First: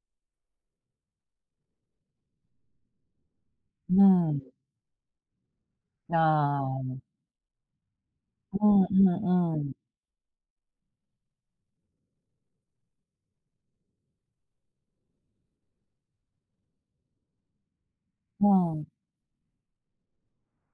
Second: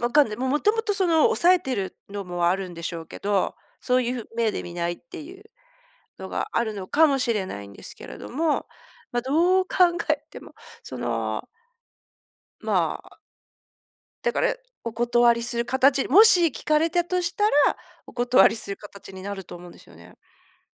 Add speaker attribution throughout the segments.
Speaker 1: わかんない、もうもともとその抑えてるのもあるんでしょうけど、そう
Speaker 2: う
Speaker 1: いう
Speaker 2: ん。
Speaker 1: 目で見ないっていう
Speaker 2: ああ
Speaker 1: のが、
Speaker 2: あ
Speaker 1: あ
Speaker 2: あ
Speaker 1: るの
Speaker 2: ああ。
Speaker 1: かもしれないんですけれども、
Speaker 2: うんう
Speaker 1: まあ、
Speaker 2: んう
Speaker 1: どう
Speaker 2: ん。
Speaker 1: 考えてもそのまあだから、お断りする形もし聞かれたとしたら、お断
Speaker 2: う
Speaker 1: りする
Speaker 2: ん。
Speaker 1: 形になると思うんですよね。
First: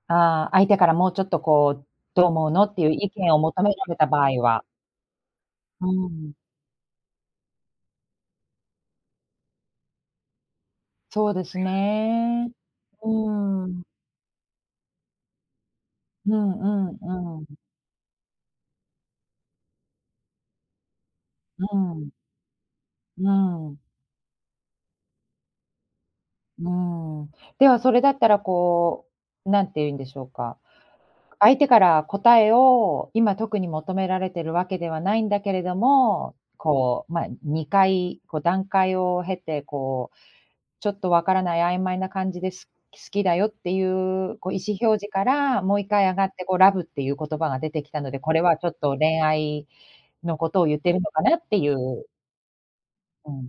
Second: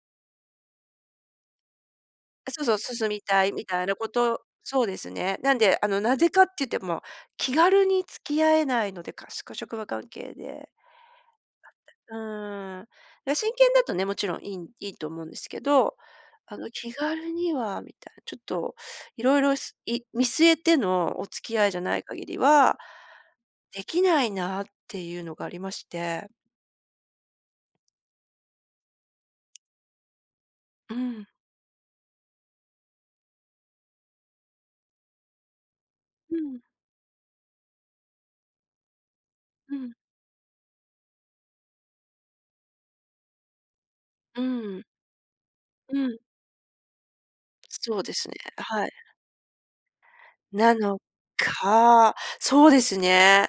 Speaker 2: ああ、相手からもうちょっと、こう、どう思う
Speaker 1: そ
Speaker 2: の
Speaker 1: う
Speaker 2: っ
Speaker 1: そう、
Speaker 2: ていう
Speaker 1: 進
Speaker 2: 意
Speaker 1: み
Speaker 2: 見を
Speaker 1: たい
Speaker 2: 求
Speaker 1: み
Speaker 2: めら
Speaker 1: たい
Speaker 2: れ
Speaker 1: な
Speaker 2: た
Speaker 1: こ
Speaker 2: 場合
Speaker 1: と。
Speaker 2: は？
Speaker 1: そうですね。なんで、
Speaker 2: う
Speaker 1: あの、なぜ
Speaker 2: ん。
Speaker 1: かって言っても、気軽に付き合えないので、かしか職場関係で。
Speaker 2: そうです
Speaker 1: え、う
Speaker 2: ね、
Speaker 1: ーん。い
Speaker 2: う
Speaker 1: や真
Speaker 2: ー
Speaker 1: 剣だ
Speaker 2: ん。
Speaker 1: とね、もちろん良いん良いと思うんですけど、
Speaker 2: うん
Speaker 1: あ
Speaker 2: う
Speaker 1: の、気
Speaker 2: んう
Speaker 1: 軽
Speaker 2: んう
Speaker 1: に
Speaker 2: ん。
Speaker 1: はみたいな。ちょっといろいろ、すい見据えてのお付き
Speaker 2: う
Speaker 1: 合いじゃない
Speaker 2: ん。
Speaker 1: 限りは、
Speaker 2: うん。
Speaker 1: できないなっていうのがありまして。
Speaker 2: うん、ではそれだったらこう、なんていうんでしょうか、
Speaker 1: うん。
Speaker 2: 相手から答えを、今特に求められてるわけではないんだけれども、
Speaker 1: うん。
Speaker 2: こう、ま、2回こう段階を経て、
Speaker 1: うん。
Speaker 2: こう、ちょっとわからない曖昧な感じです好きだよっていう
Speaker 1: う
Speaker 2: こう、意思
Speaker 1: ん。
Speaker 2: 表示からもう一
Speaker 1: う
Speaker 2: 回上
Speaker 1: ん。
Speaker 2: がってこう love っていう言葉が出てき
Speaker 1: そ
Speaker 2: た
Speaker 1: う
Speaker 2: の
Speaker 1: で
Speaker 2: で、
Speaker 1: す
Speaker 2: こ
Speaker 1: ね。
Speaker 2: れはちょっ
Speaker 1: はい。
Speaker 2: と恋愛のことを
Speaker 1: な
Speaker 2: 言って
Speaker 1: の
Speaker 2: るのかなっていう
Speaker 1: か、そうです
Speaker 2: うん。
Speaker 1: ね。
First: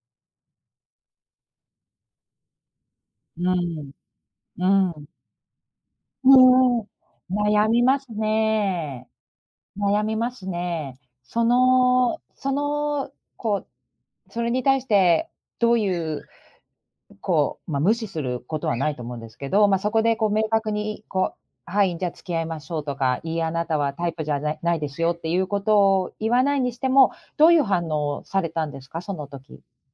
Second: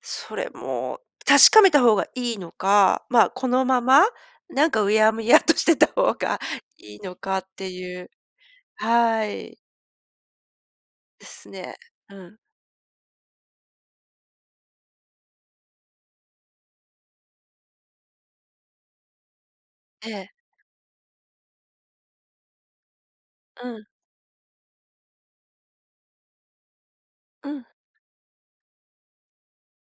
Speaker 1: それも確かめた方が良いのか、ま、
Speaker 2: うん
Speaker 1: このま
Speaker 2: うん。
Speaker 1: ま、
Speaker 2: う
Speaker 1: なんか
Speaker 2: ん
Speaker 1: う
Speaker 2: うん。
Speaker 1: やむやとしてた方
Speaker 2: う
Speaker 1: が
Speaker 2: んうん、
Speaker 1: 良いのかっ
Speaker 2: 悩
Speaker 1: て
Speaker 2: み
Speaker 1: い
Speaker 2: ま
Speaker 1: う。
Speaker 2: すね
Speaker 1: はい。
Speaker 2: 悩みますね。
Speaker 1: で
Speaker 2: そ
Speaker 1: すねう
Speaker 2: の
Speaker 1: ん。
Speaker 2: その、こうそれに対してどういう、うこう、ま、無視することはないと思うんですけど、ま、そこ
Speaker 1: え
Speaker 2: でこ
Speaker 1: え。
Speaker 2: う明確に、こう「はい、じゃ、付き合いましょう」とか、いい、あな
Speaker 1: う
Speaker 2: た
Speaker 1: ん。
Speaker 2: はタイプじゃないないですよっていうことを言わないにしても、ど
Speaker 1: う
Speaker 2: ういう
Speaker 1: ん。
Speaker 2: 反応をされたんですか、その時。